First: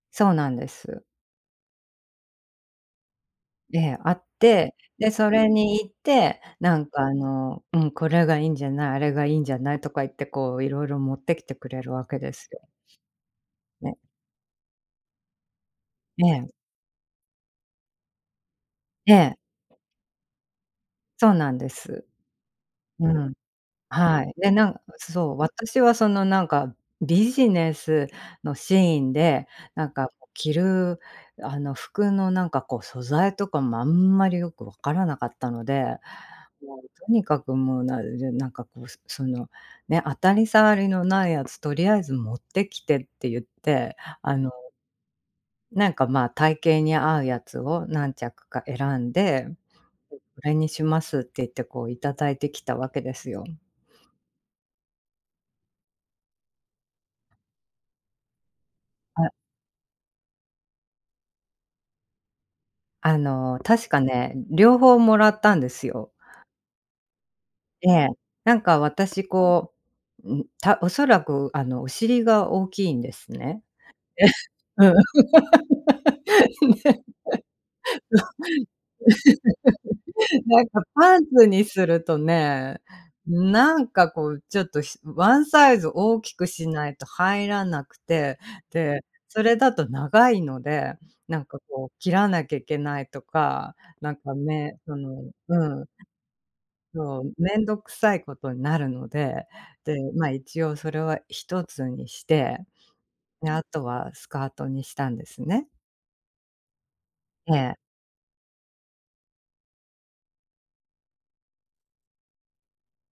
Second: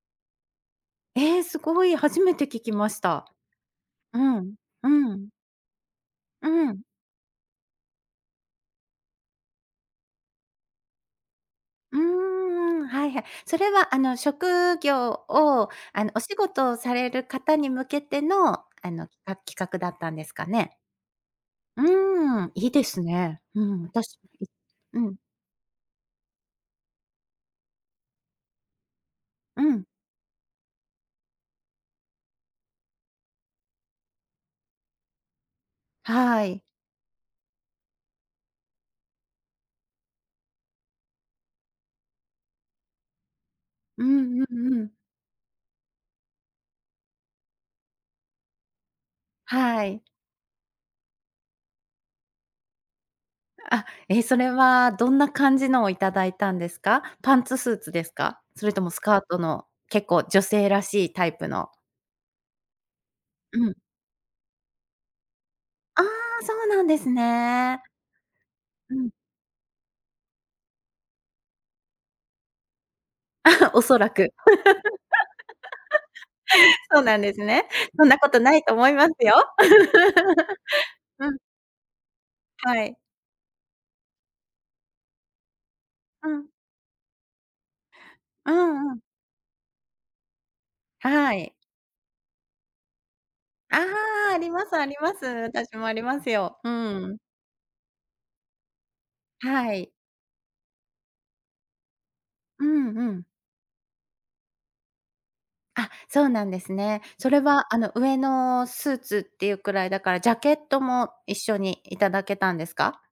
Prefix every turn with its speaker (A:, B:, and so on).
A: そうなんです。
B: ええ、すごい、初めて聞きました。
A: で、あっ
B: うん、
A: て、
B: う
A: で、
B: ん。
A: それに行って、
B: う
A: な
B: ん。
A: んかあの、うん、これがいいんじゃない、あれがいいんじゃないとか言って、こういろいろ持ってきてくれる
B: うー
A: わけですよ。
B: ん、はいはい。それは
A: ね。
B: あの、職業をあの、お
A: え
B: 仕
A: え。
B: 事をされる方に向けての、あの、
A: え
B: か企
A: え。
B: 画だったんですかね？
A: そうなんです。
B: うん、いいです
A: うん。
B: ね。うん、たし
A: はい。で、なん
B: ううん。
A: そう、私はそのなんか、ビジネスのシーンで、
B: うん。
A: なんかこう、着るあの、服のなんかこう素材とかもあんまりよく分からなかったので、
B: はい。
A: もうとにかくもうなるで、なんかこう、すその、ね、当たり障りのないやつとりあえず持ってきてって言って、
B: う
A: あ
B: んう
A: の
B: んうん。
A: なんかまあ、体型に合うやつを何着か選んで、
B: はい。
A: うこれにしますって言ってこう頂いてきたわけですよん。
B: あ、え、それはどんな感じのを頂いたんですか？パンツスーツですか？それともスカー
A: はい。
B: トの結構女性らしいタイプの。
A: あの、
B: うん。
A: 確かね、うん、両方もらったんです
B: ああ、
A: よ。
B: そうなんですね。
A: ええ、なんか
B: うん。
A: 私こう、うん、たおそらく、あの、お尻が大きいんですね。
B: おそらく。
A: うん。
B: そ
A: ね。
B: うなんですね。そんなことないと思いますよ。
A: なんかパン
B: うん。
A: ツにするとね、
B: はい。
A: なんかこうちょっとひワンサイズ大
B: う
A: きく
B: ん。
A: しないと入らなくて。
B: うんうん。
A: で、それだと長いので、
B: は
A: なん
B: い。
A: かこう切らなきゃいけないとか、
B: あ
A: なん
B: あ、
A: か
B: あります
A: ね、
B: あり
A: そ
B: ます。
A: のう
B: 私も
A: ん。
B: ありますよ。う
A: そ
B: ん。
A: う、面倒くさいことになるので、
B: はい。
A: で、ま、一応それは一つにして、
B: うんうん。
A: で、後はスカートにしたんですね。
B: あ、そうなんですね。それ
A: え
B: は、
A: え。
B: あの上のスーツっていうくらいだから、ジャケットも一緒に頂けたんですか？